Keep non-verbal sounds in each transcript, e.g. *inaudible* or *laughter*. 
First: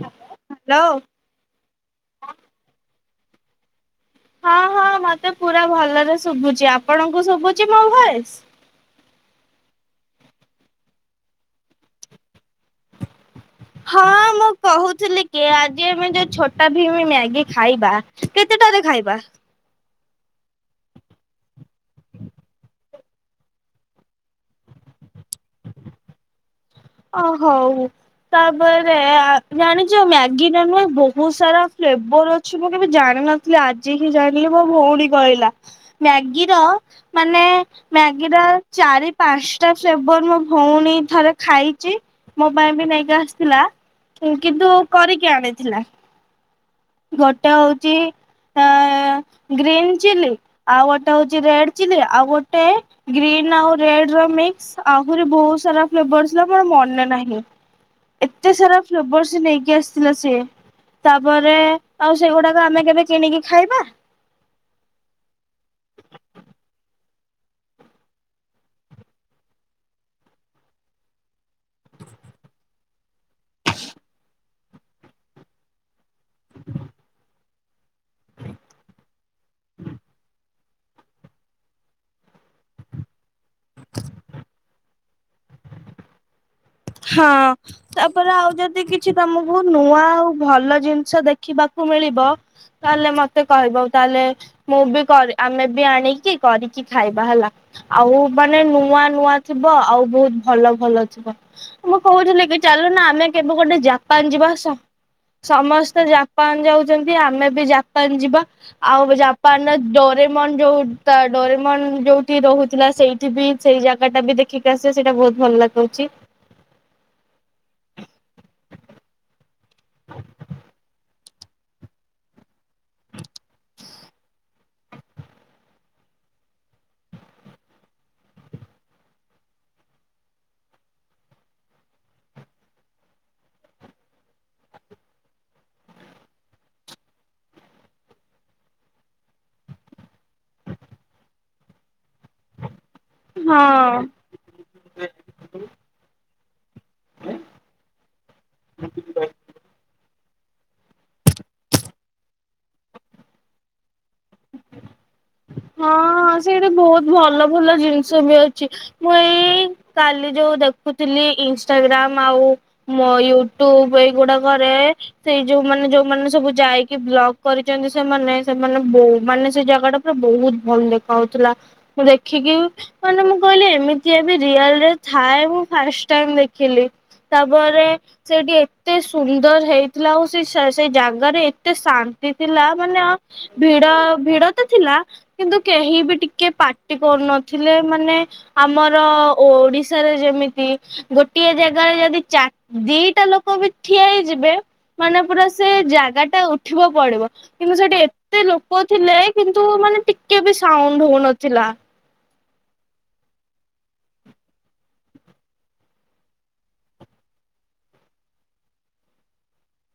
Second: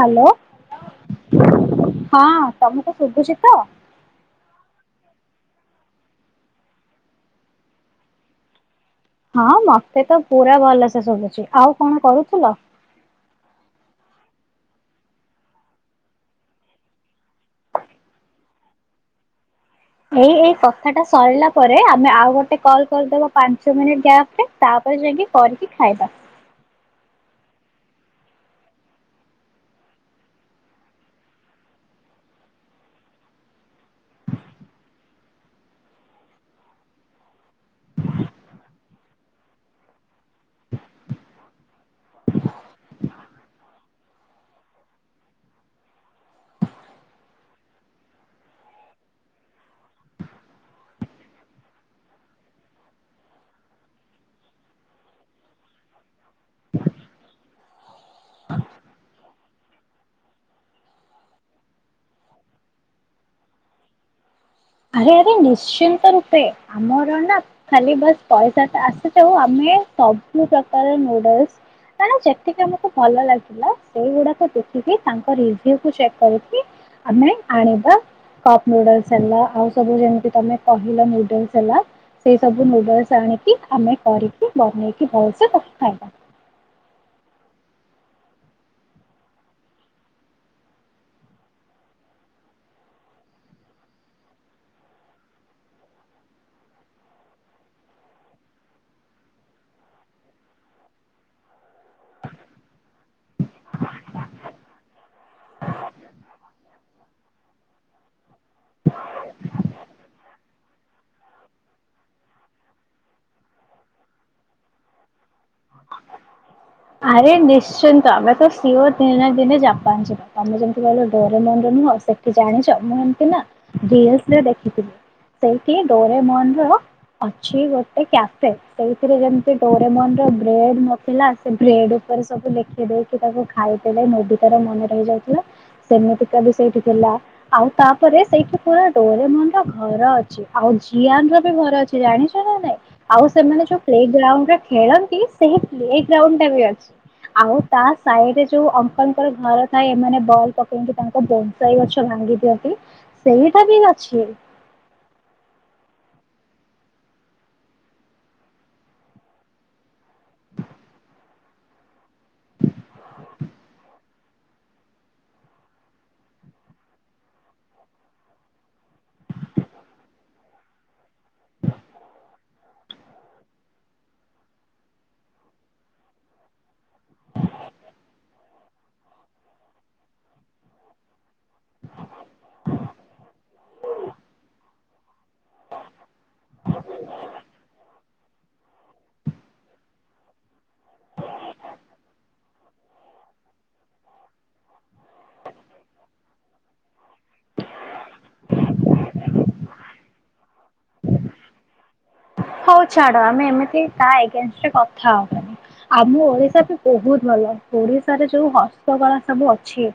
Hello hello ହଁ ତମ ଶୁଭୁଚି ତ। ହଁ ହଁ ମତେ ପୁରା ଭଲରେ ଶୁଭୁଚି ଆପଣଙ୍କୁ ଶୁଭୁଚି ମୋ ଭଏସ? ହଁ ମତେ ତ ପୁରା ଭଲସେ ଶୁଭୁଚି ଆଉ କଣ କରୁଥିଲ? ହଁ ମୁଁ କୋହୁଥିଲି କି ଆଜି ଆମେ ଯୋଉ ଛୋଟା ଭୀମ ମ୍ୟାଗି ଖାଇବା କେତେଟାରେ ଖାଇବା? ଏଇ ଏଇ କଥାଟା ସରିଲା ପରେ ଆମେ ଆଉ ଗୋଟେ କଲ କରିଦବା ପାଞ୍ଚ ମିନିଟ ଗ୍ୟାପରେ ତାପରେ ଯାଇଁକି କରିକି ଖାଇବା। ଓ ହୋଉ ତାପରେ ଆ ଜାଣିଚ ମ୍ୟାଗିର ନା ବହୁତ ସାରା ଫ୍ଲେବର ଅଛି ବୋଲି ମୁଁ ଜାଣିିନଥିଲି ଆଜି ହିଁ ଜାଣିଲି ମୋ ଭଉଣୀ କହିଲା ମ୍ୟାଗିର ମାନେ ମ୍ୟାଗିର ଚାରି ପାଞ୍ଚଟା ଫ୍ଲେବର୍ ମୋ ଭଉଣୀ ଥରେ ଖାଇ ଚି ମୋ ପାଇଁ ବି ନେଇକି ଆସିଥିଲା କିନ୍ତୁ କରିକି ଆଣିଥିଲା। ଗୋଟେ ହଉଚି ଆଂ ଗ୍ରୀନ ଚିଲି ଆଉ ଗୋଟେ ହୋଉଚି ରେଡ ଚିଲି ଆଉ ଗୋଟେ ଗ୍ରୀନ୍ ଆଉ ରେଡର ମିକ୍ସ ଆହୁରି ବୋହୁତ ସାରା ଫ୍ଲେବର୍ ଥିଲା ମୋର ମନେ ନାହିଁ ଏତେ ସାରା ଫ୍ଲେବର ସେ ନେଇକି ଆସିଥିଲା ସିଏ ତାପରେ ଆଉ ସେଗୁଡାକ ଆମେ କେବେ କିଣିକି ଖାଇବା। ଆରେ ଆରେ ନିଶ୍ଚିନ୍ତ ରୂପେ ଆମର ନା ଖାଲି ବାସ୍ ପଇସାଟା ଆସିଯାଉ ଆମେ ସବୁ ପ୍ରକାର ନୁଡଲସ ମାନେ ଯେତିକି ଆମକୁ ଭଲ ଲାଗିଲା ସେଇଗୁଡାକୁ ଦେଖିକି ତାଙ୍କ ରିଭ୍ୟୁକୁ ଚେକ୍ କରିକି ଆମେ ଆଣିବା କପ ନୁଡଲଶ୍ ଆଉ ସବୁ ଯେମିତି ତମେ। କହିଲ ନୁଡଲସ ହେଲା ସେଇ ସବୁ ନୁଡଲସ ଆଣି ଠିକ୍ ଆମେ କରିକି। ବନେଇକି ଭଲସେ ତାକୁ ଖାଇବା। ହଁ ତାପରେ ଆଉ ଯଦି କିଛି ତମକୁ ନୂଆ ଆଉ ଭଲ ଜିନିଷ ଦେଖିବାକୁ ମିଳିବ ତାହେଲେ ମତେ କହିବ ତାହେଲେ ମୁଁ ବି ଆମେ ବି ଆଣିକି କରିକି ଖାଇବା ହେଲା, ଆଉ ମାନେ ନୂଆ ନୂଆ ଥିବ ଆଉ ବହୁତ ଭଲ ଭଲ ଥିବ। ମୁଁ କହୁଥିଲି କି ଚାଲୁନ ଆମେ କେବେ ଗୋଟେ ଜାପାନ ଯିବା, ସମ୍ ସମସ୍ତେ ଜାପାନ ଯାଉଛନ୍ତି ଆମେ ବି ଜାପାନ ଯିବା। ଆଉ ଜାପାନରେ ଡୋରେ ଯୋଉ ତା ଡରିମନ ଯୋଉଠି ରହୁଥିଲା ସେଇଠି ବି ସେଇ ଜାଗା ଟା ବି ଦେଖିକି ଆସିବାେ ସେଇଟା ବହୁତ ଭଲ ଲାଗୁଛି। ଆରେ ନିଶ୍ଚିନ୍ତ ଆମେ ତ ସିଓର ଦିନେ ନା ଦିନେ ଜାପ ପାଞ୍ଚିବା ଆମେ ଯେମିତି ଭଲ। ଡୋରେମନ ର ନୁହଁ ସେଠି ଜାଣିଛ ମୁଁ ଏମତି ନା ରିଲସରେ ଦେଖିଥିଲି, ସେଇଠି ଡୋରେମନ ର ଅଛି ଗୋଟେ କ୍ୟାଫେ, ସେଇଥିରେ ଯେମିତି ଡୋରେମନ ବ୍ରେଡ ନଥିଲା। ସେ ବ୍ରେଡ ଉପରେ ସବୁ ଲେଖିଦେଇକି ତାକୁ ଖାଇଦଲେ ମୁଁ ବି ତାର ମନେ ରହିଯାଉଥିଲା ସେମିତିକା ବି ସେଇଠି ଥିଲା ଆଉ ତାପରେ ସେଇଠି ପୁରା ଡୋରେମନ ର ଘର ଅଛି ଆଉ ଜିଆନ ର ବି ଘର ଅଛି। ଜାଣିଛ ନା ନାଇଁ ଆଉ ସେମାନେ ଯୋଉ ପ୍ଲେ ହଁ। ଗ୍ରାଉଣ୍ଡରେ ଖେଳନ୍ତି ସେ ପ୍ଲେ ଟା ବି ଅଛି। ଆଉ ତା ସାଇଡରେ ଯୋଉ ଅଙ୍କଲଙ୍କର ଘର ଥାଏ ଏମାନେ। ବଲ୍ ପକେଇକି ତାଙ୍କ ବୋନସାଇ ଗଛ ଭାଙ୍ଗି ଦିଅନ୍ତି, ସେଇଟା ବି ଅଛି। *unintelligible* ହଁ ସେଇଠି ବହୁତ ଭଲ ଭଲ ଜିନିଷ ବି ଅଛି, ମୁଁ ଏଇ କାଲି ଯୋଉ ଦେଖୁଥିଲି ଇନଷ୍ଟାଗ୍ରାମ ଆଉ ମୋ ୟୁଟ୍ୟୁବ ଏଇଗୁଡାକରେ ସେଇ ଯୋଉ ମାନେ ଯୋଉମାନେ ସବୁ ଯାଇକି ବ୍ଲଗ କରିଛନ୍ତି ସେମାନେ ସେମାନେ ବୋ ମାନେ ସେ ଜାଗା ଟା ବହୁତ ଭଲ ଦେଖାଉଥିଲା, ମୁଁ ଦେଖିକି ମାନେ ମୁଁ କହିଲି ଏମିତି ଏବେ ରିଅଲରେ ଥାଏ ମୁଁ ଫାଷ୍ଟ ଟାଇମ ଦେଖିଲି, ତାପରେ ସେଠି ଏତେ ସୁନ୍ଦର ହେଇଥିଲା ଆଉ ସେ ଜାଗାରେ। ଏତେ ଶାନ୍ତି ଥିଲା ମାନେ ଭିଡ ଭିଡ ତ। ଥିଲା କିନ୍ତୁ କେହି ବି ଟିକେ। କିଏ ପାଟି କରୁନଥିଲେ ମାନେ ଆମର। ଆ ଓଡିଶାରେ ଯେମିତି। ଗୋଟିଏ ଜାଗାରେ ଯଦି ଚାର ଦି ଟା ଲୋକ ବି ଠିଆ ହେଇଯିବେ। ମାନେ ପୁରା ସେ ଜାଗା ଟା ଉଠିବ ପଡିବ କିନ୍ତୁ ସେଠି ଏ ଏତେ ଲୋକ ଥିଲେ। କିନ୍ତୁ ମାନେ ଟିକେ ବି ସାଉଣ୍ଡ ହଉନଥିଲା। ହଉ ଛାଡ ଆମେ ଏମିତି ତା ଏଗେନଷ୍ଟରେ କଥା ହବାନି, ଆମ ଓଡିଶା ବି ବହୁତ ଭଲ ଓଡିଶାରେ ଯୋଉ ହସ୍ତକଳା ସବୁ ଅଛି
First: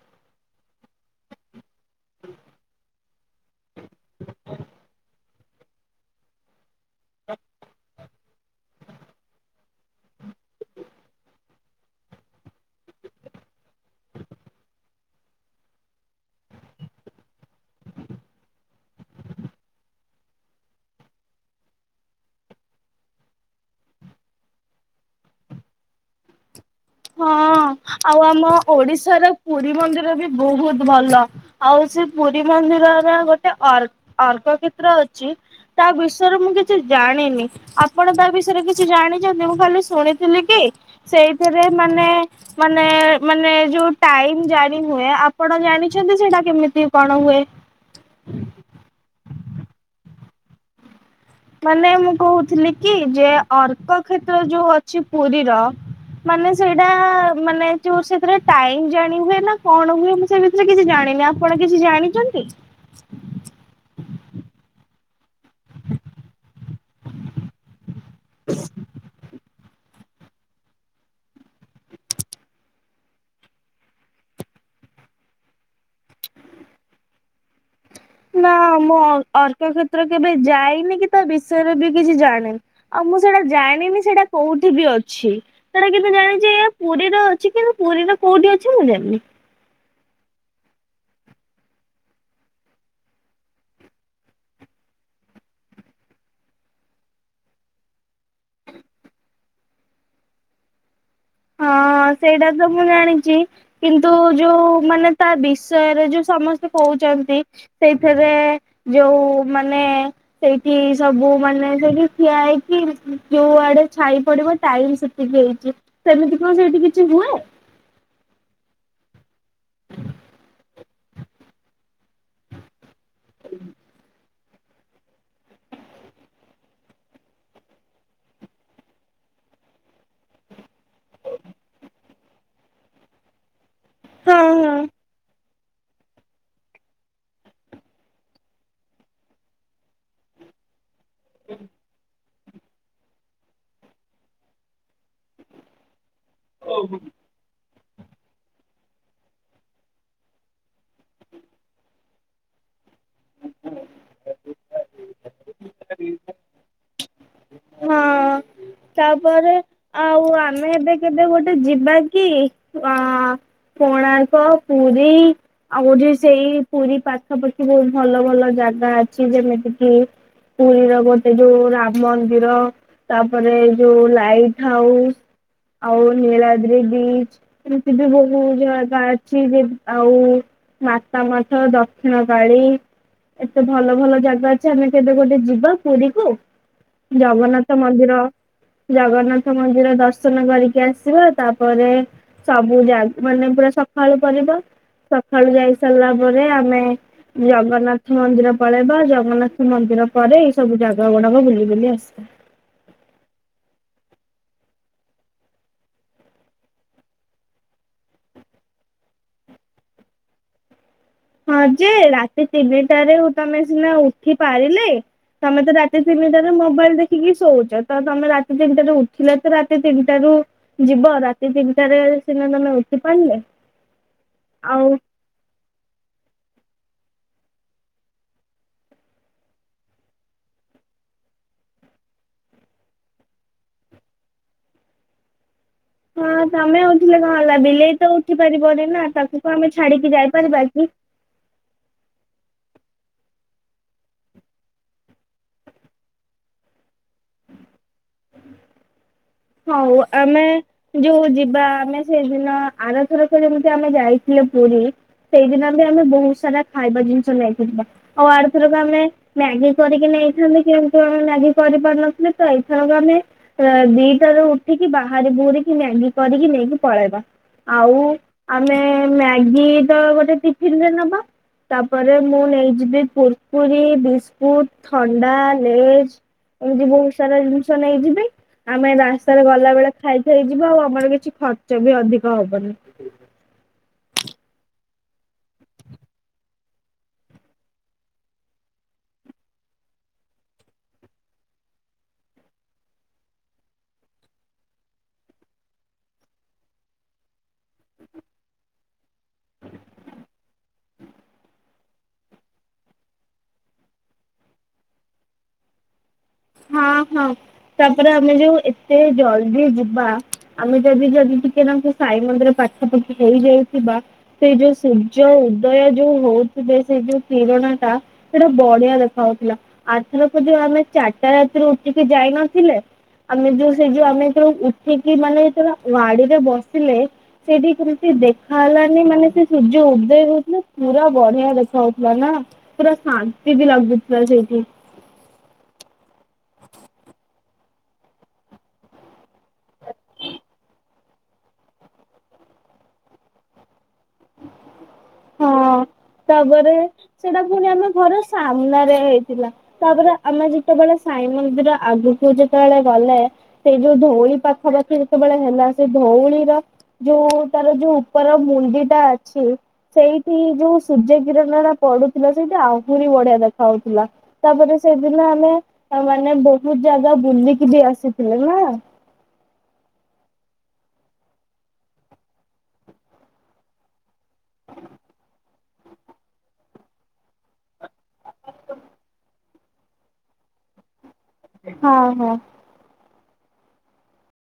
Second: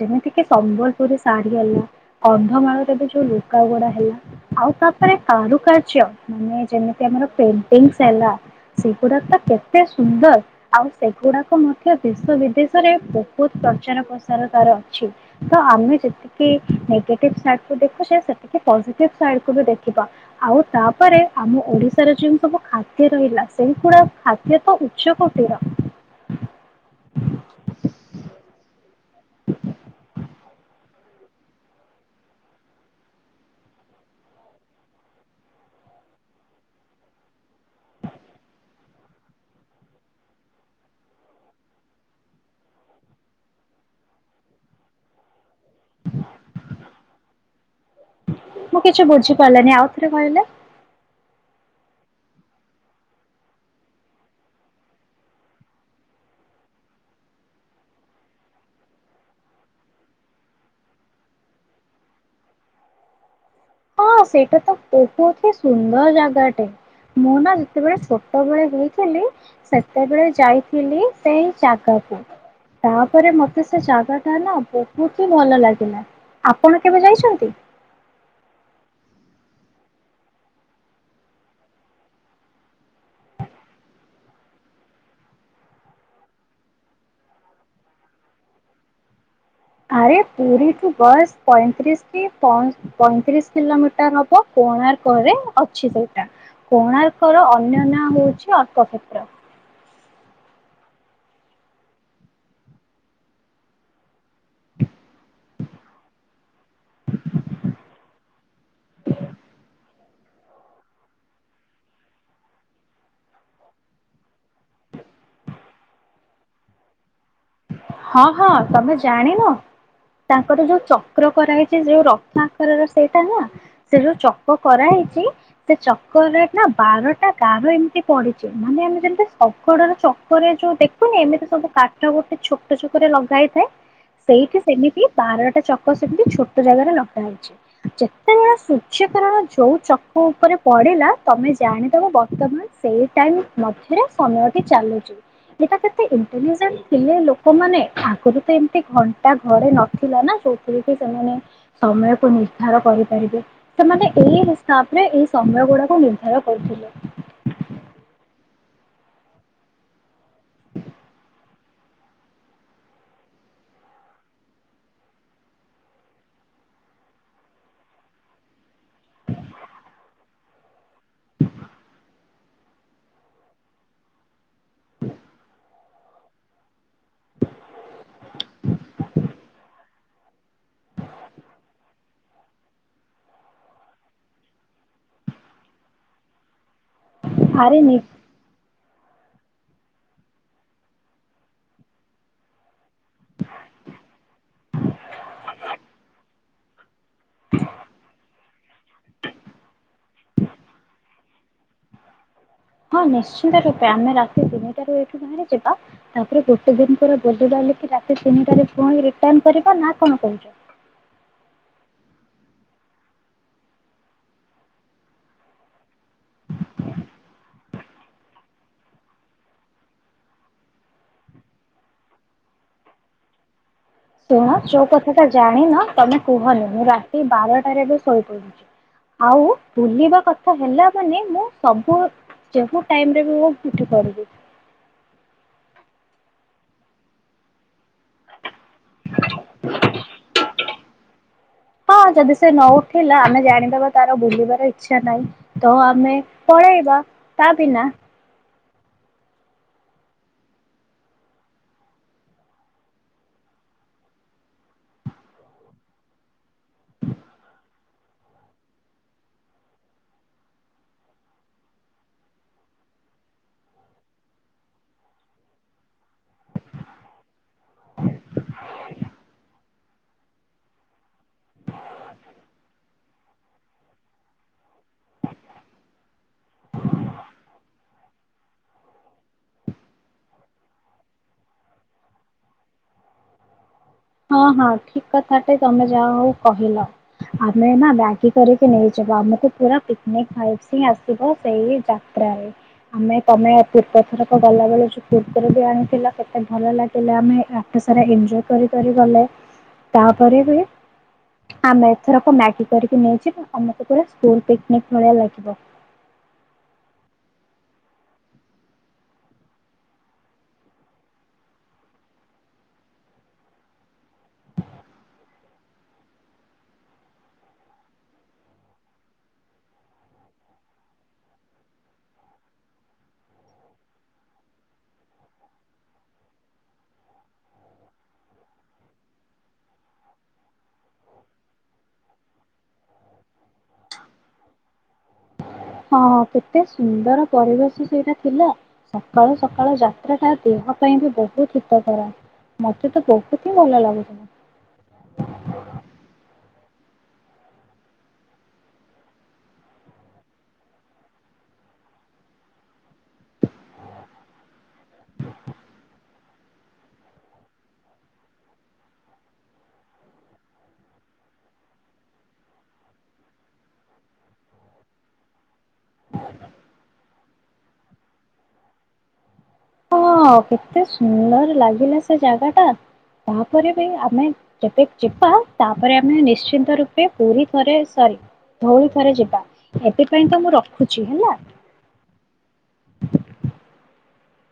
ଯେମିତି କି ସମ୍ବଲପୁରୀ ଶାଢ଼ୀ ହେଲା, କନ୍ଧମାଳରେ ବି ଯୋଉ ଲୁଗାଗୋଡା ହେଲା ଆଉ ତାପରେ କାରୁକାର୍ଯ୍ୟ ମାନେ ଯେମିତି। ଆମର ପେଣ୍ଟିଙ୍ଗସ। ସେଲା ସେଗୁଡା ତ କେତେ ସୁନ୍ଦର ଆଉ ସେଗୁଡାକ ମଧ୍ୟ ଦେଶ ବିଦେଶରେ ବହୁତ ପ୍ରଚାର ପ୍ରସାର ତାର ଅଛି ତ ଆମେ ଯେତିକି ନେଗେଟିଭ ସାଇଡକୁୁ ଦେଖୁଛେ ସେତିକି ପଜିଟିଭ ସାଇଡକୁୁ ବି ଦେଖିବା ଆଉ ତାପରେ ଆମ ଓଡି ରେ ଯୋଉଁ ସବୁ ଖାଦ୍ୟ ରହିଲା ସେଇଗୁଡା ଖାଦ୍ୟ ତ ଉଚ୍ଚ କୋଟିର। ହଁ ଆଉ ଆମ ଓଡିଶାର ପୁରୀ ମନ୍ଦିର ବି ବହୁତ ଭଲ ଆଉ ସେ ପୁରୀ ମନ୍ଦିରର ଗୋଟେ ଅ ଅର୍କ କ୍ଷେତ୍ର ଅଛି ତା ବିଷୟରେ ମୁଁ କିଛି ଜାଣିନି ଆପଣ ତା ବିଷୟରେ କିଛି ଜାଣିଛନ୍ତି ମୁଁ ଖାଲି ଶୁଣିଥିଲି କି ସେଇଥିରେ ାନେ ମାନେ ମାନେ ଯୋଉ ଟାଇ ଜାଣି ହୁଏ ଆପଣ ଜା ଛନ୍ତି ସେଇଟା କେମିତି କଣ ହୁଏ ମୁଁ କିଛି ବୁଝି ପାରିଲିନି ଆଉଥରେ କହିଲେ। ମାନେ ମୁଁ କହୁଥିଲି କି ଯେ ଅର୍କ କ୍ଷେତ୍ର ଯୋଉ ଅଛି ପୁରୀର ମାନେ ସେଇଟା ମାନେ ଯୋ ସେଥିରେ ଟାଇ ଜାଣି ହୁଏ ନା କଣ ହୁଏ ମୁଁ ସେ ଭିତରେ କିଛି ଜାଣିନି ଆପଣ କିଛି ଜାଣିଛନ୍ତି ହଁ ସେଇଟା ତ ବହୁତ ହି ସୁନ୍ଦର ଜାଗାଟେ ମୁଁ ନା ଯେତେବେଳେ ଛୋଟବେଳେ ହେଇଥିଲି ସେତେବେଳେ ଯାଇଥିଲି ସେଇ ଜାଗାକୁ ତାପରେ ମତେ ସେ ଜାଗା ଟା ନା ବହୁତ ହି ଭଲ ଲାଗିଲା ଆପଣ କେବେ ଯାଇଛନ୍ତି ନା ମୁଁ ଅର୍କ କ୍ଷେତ୍ର କେବେ ଯାଇନି କି ତା ବିଷୟରେ ବି କିଛି ଜାଣେନି ଆଉ ମୁଁ ସେଟା ଜାଣିନି ସେଇଟା କୋଉଠି ବି ଅଛି ସେଟା କିନ୍ତ ଜାଣିଛି ଏ ପୁରୀର ଅଛି କିନ୍ତ ପୁରୀର କୋଉଠି ଅଛି ମୁଁ ଜାଣିନି ଆରେ ପୁରୀ ଟୁ ବୟସ୍ ପଇଁତିରିଶ ପଇଁତିରିଶ କିଲୋମିଟର ହବ କୋଣାର୍କରେ ଅଛି ସେଇଟା କୋଣାର୍କର ଅନ୍ୟ ନାଁ ହଉଛି ଅର୍ଥକ୍ଷ୍େତ୍ର ହଁ ସେଇଟା ତ ମୁଁ ଜାଣିଛି କିନ୍ତୁ ଯୋଉ ମାନେ ତା ବିଷୟରେ ଯୋଉ ସମସ୍ତେ କଉଛନ୍ତି ସେଇଥିରେ ଯୋଉ ମାନେ ସେଇଠି ସବୁ ମାନେ ସେଇଠି ଠିଆ ହେଇକି ଯୋଉ ଆଡେ ଛାଇ ପଡିବ ଟାଇମ ସେତିକି ହେଇଛି ସେମିତି କଣ ସେଇଠି କିଛି ହୁଏ ହଁ ହଁ ତମେ ଜାଣିନ ତାଙ୍କର ଯୋଉ ଚକ୍ର କରାହେଇଛି ଯୋଉ ରଥ ଆକାରର ସେଇଟା ନା ସେ ଯୋଉ ଚ କରାହେଇଛି ସେ ଚକରେ ନା ବାରଟା ଗାର ଏମିତି ପଡିଛି ମାନେ ଆମେ ଯେମିତି ଶକଡର ଚକରେ ଯୋଉ ଦେଖୁନି ଏମିତି ସବୁ କାଠ ଗୋ ଛୋଟ ଛୋକ ରେ ଲଗା ହେଇଥାଏ ହଁ ସେଇଠି ହଁ ସେମିତି ବାରଟା ଚକ ସେମିତି ଛୋଟ ଜାଗାରେ ଲଗା ହେଇଛି ଯେତେ ଜଣ ସୂର୍ଯ୍ୟ କାରଣ ଯୋଉ ଚକ ଉପରେ ପଡିଲା ତମେ ଜାଣି ତମ ବ ବର୍ତ୍ତମାନ ସେଇ ଟାଇମ ମଧ୍ୟରେ ସମୟଟି ଚାଲୁଛି ଏଟା କେେଣ୍ଟଭି ଜ ଲୋକମାନୋନ ଆଗରୁ ତ ଏମିତି ଘଣ୍ଟା ଘରେ ନଥିଲା ନା ଯୋଉଥିରେ କି ସେମାନେ ସମୟକୁ ନିର୍ଦ୍ଧାର କରିପାରିବେ ସେମାନେ ଏଇ ହିସାବ ରେ ଏଇ ସମୟ ଗୁଡାକୁ ନିର୍ଦ୍ଧାର କରୁଥିଲେ ହଁ ତାପରେ ଆଉ ଆମେ ଏବେ କେବେ ଗୋଟେ ଯିବା କି ଅ କୋଣାର୍କ ପୁରୀ ଆଉଠ ସେଇ ପୁରୀ ପାଖାପାଖି ବହୁତ ଭଲ ଭଲ ଜାଗା ଅଛି ଯେମିତି କିି ପୁରୀର ଗୋଟେ ଯୋଉ ରାମ ମନ୍ଦି ମନ୍ଦ ତାପରେ ଯୋଉ ଲାଇଟ ହାଉସ ଆଉ ନୀଳାଦ୍ରି ବିଚ ଏମିତି ବି ବହୁତ ଜାଗା ଅଛି ଆଉ ମାତା ମାଥ ଦକ୍ଷିଣ କାଳୀ ଏତେ ଭଲ ଭଲ ଜାଗା ଅଛି ଆମେ କେବେ ଗୋଟେ ଯିବା ପୁରୀକୁ ଜଗନ୍ନାଥ ଆରେ ନି ମନ୍ଦିର ଜଗନ୍ନାଥ ମନ୍ଦିର ଦର୍ଶନ କରିକି ଆସିବା ତାପରେ ସବୁ ଜାଗ ମାନେ ପୁରା ସକାଳୁ ପରିବ ସକାଳୁ ଯାଇ ସାରିଲା ପରେ ଆମେ ହୁଁ ଜଗନ୍ନାଥ ମନ୍ଦିର ପଳେଇବା ଜଗନ୍ନାଥ ମନ୍ଦିର ପରେ ଏଇ ସବୁ ଜାଗା ଗୁଡାକ ବୁଲି ବୁଲି ଆସ ହଁ ନିଶ୍ଚିନ୍ତ ରୂପେ ଆମେ ତିନିଟଠ ବାହାରି ଯିବା ତାପରେ ଗୋଟେ ଦିନ ପରେ ବୁିଲ ରା ତିନିଟୁଣି କରିବା ନା କଣ କହୁ ହଁ ଯେ ରାତି ତିନିଟାରେ ତମେ ସିନା ଉଠି ପାରିଲେ ତମେ ତ ରାତି ତିନିଟାରେ ମୋବାଇଲ ଦେଖିକି ଶୋଉଛ ତ ତମେ ରାତି ତିନିଟାରେ ଉଠିଲ ତ ରାତି ତିନିଟ ର ଯିବ ରାତି ତିନିଟାରେ ସିନା ତମେ ଉଠି ପାରିଲେ ଶୁଣ ଯୋଉ ଆଉ କଥା ତ ଜଣଣି ନ ତମେ କୁହନି ମୁଁ ରାତି ବାରଟାରେ ବି ଶୋଇ ପଡୁଛି ଆଉ ଭୁଲିବା କଥା ହେଲା ମାନେ ମୁଁ ସବୁ ଟାଇରେ ବି ମୁଠି କର ହଁ ତମେ ହଉଥିଲେ କଣ ହେଲା ବିଲେଇ। ତ ଉଠି ପାରିବନି ନା ତାକୁ ତ ଆମେ ଛାଡିକି ଯାଇପାରିବା କି। ହଁ ଯଦି ସେ ନ ଉଠିଲା ଆମେ ଜାଣିଦବା ତାର ବୁଲିବାର ଇଛା ନାହିଁ ତ ଆମେ ପଳେଇବା ତା ବିନା। ହଉ ଆମେ ଯୋଉ ଯିବା ଆମେ ସେଇଦିନ ଆରଥରକ ଯେମିତି ଆମେ ଯାଇଥିଲେ ପୁରୀ ସେଇଦିନ ବି ଆମେ ବହୁତ ସାରା ଖାଇବା ଜିନିଷ ନେଇଥିଲେ ଆଉ ଆରଥରକ ଆମେ ମ୍ୟାଗି କରିକି ନେଇଥାନ୍ତ କିନ୍ତୁ ଆମେ ମ୍ୟାଗି କରିପାରୁନଥିଲେ ତ ଏଇଥରକ ଆମେ ଦି। ଉଠିକି ବାହାରି ବୁହୁରିକି ମ୍ୟାଗି କରିକି ନେଇକି ପଳେଇବା। ଆଉ ଆମେ ମ୍ୟାଗି ତ ଗୋଟେ। ଫେରିଲେ ନବା। ତାପରେ ମୁଁ ନେଇଯିବି ପୁ ପୁରି ବିସ୍କୁଟ ଥଣ୍ଡା ଲେଜ୍ ଏମିତି ବହୁତ ସାରା ଜିନିଷ ନେଇଯିବି ଆମେ ରା ରାସ୍ତାରେ ଗଲା ବେଳେ ଖାଇଖାଇଯିବା ଆଉ ଆମର କିଛି ଖର୍ଚ୍ଚ ବି ଅଧିକ ହବନି। ହଁ ହଁ ଠିକ୍ କଥାଟେ ତମେ ଯାହା ହଉ କହିଲ ଆମେ ନା ମ୍ୟାଗି କରିକି ନେଇଯିବ ଆମକୁ ପୁରା ପିକନିକ ଭାଇବିସ୍ ହିଁ ଆସିବ ସେଇ ଯାତ୍ରାରେ ଆମେ ତମେ ପୂର୍ବ ଥରକ ଗଲାବେେଳ ଯ ପୂର୍ବରୁ ବି ଆଣିଥିଲ କେତେ ଭଲ ଲାଗିଲା ଆମେ ରାସ୍ତା ସାରା ଏଞ୍ଜୟ୍ କରି ଗଲେ ତାପରେ ବି ଆମେ ଏଥରକ ମ୍ୟାଗି କରିକି ନେଇ ଯିବା ଆମକୁ ପୁରା ସ୍କୁଲ ପିକନିକ ଭଳିଆ ଲାଗିବ। ହଁ ହଁ ତାପରେ ଆମେ ଯୋଉ ଏତେ ଜଲଦି ଯିବା ଆମେ ଯଦି ଯଦି ଟିକେ ନାଗୁ ସାଇ ମନ୍ଦିର ପାଖପାଖି ହେଇଯାଇଥିବା ସେ ଯୋଉ ସୂର୍ଯ୍ୟ ଉଦୟ ଯୋଉ ହଉଥିବେ ସେଇ ଯୋଉ କିରଣା ଟା ସେଇଟା ବଢିଆ ଦେଖାଯାଉଥିଲା ଆଥରକ ଯୋଉ ଆମେ ଚା ରାତିରୁ ଉଠିକି ଯାଇନଥିଲେ ଆମେ ଯୋଉ ସେ ଯୋଉ ଆମେ ଏର ଉଠିକି ମାନେ ଯେତେବେଳେ ଗାଡିରେ ବସିଲେ ସେଇଠି କେମିତି ଦେଖାହେଲାନି ମାନେ ସେ ସୂର୍ଯ୍ୟ ଉଦଦେଇ ହଉଥିଲା ପୁରା ବଢିଆ ଦେଖାଯାଉଥିଲା ନା ପୁରା ଶାନ୍ତି ବି ଲାଗୁଥିଲା ସେଇଠି। ହଁ କେତେ ସୁନ୍ଦର ପରିବେଶ ସେଇଟା ଥିଲା ସକାଳୁ ସକାଳୁ ଯାତ୍ରାଟା ଦେହ ପାଇଁ ବି ବହୁତ ହିତକର ମତେ ତ ବହୁତ ହିଁ ଭଲ ଲାଗୁଥିଲା। ‌ ହଁ ତାପରେ ସେଟା ପୁଣି ଆମ ଘର ସାମ୍ନାରେ ହେଇଥିଲା ତାପରେ ଆମେ ଯେତେବେଳେ ସାଇ ମନ୍ଦିର ଆଗକୁ ଯେତେବେଳେ ଗଲେ ସେଇ ଯୋଉ ଧଉଳି ପାଖାପାଖି ଯେତେବେଳେ ହେଲା ସେ ଧଉଳିର ଯୋଉ ତାର ଯୋଉ ଉପର ମୁଣ୍ଡିଟା ଅଛି। ସେଇଠି ଯୋଉ ସୂର୍ଯ୍ୟ କିରଣ ଟା ପଡୁଥିଲା ସେଇଠି ଆହୁରି ବଢିଆ ଦେଖା ହାଉଥିଲା ତାପରେ ସେଦିନ ଆମେ ମାନେ ବହୁତ ଜାଗା ବୁଲିକି ବି ଆସିଥିଲେ ନା। ହଁ କେତେ ସୁନ୍ଦର ଲାଗିଲା ସେ ଜାଗା ଟା ତାପରେ ବି ଆମେ ଯେବେ ଯିବା ତାପରେ ଆମେ ନିଶ୍ଚିନ୍ତ ରୂ ପୁରୀ ଥରେ ସରି ଧଉଳି ଥରେ ଯିବା ଏଥିପାଇଁ ତ ମୁଁ ରଖୁଛି ହେଲା। ହଁ ହଁ।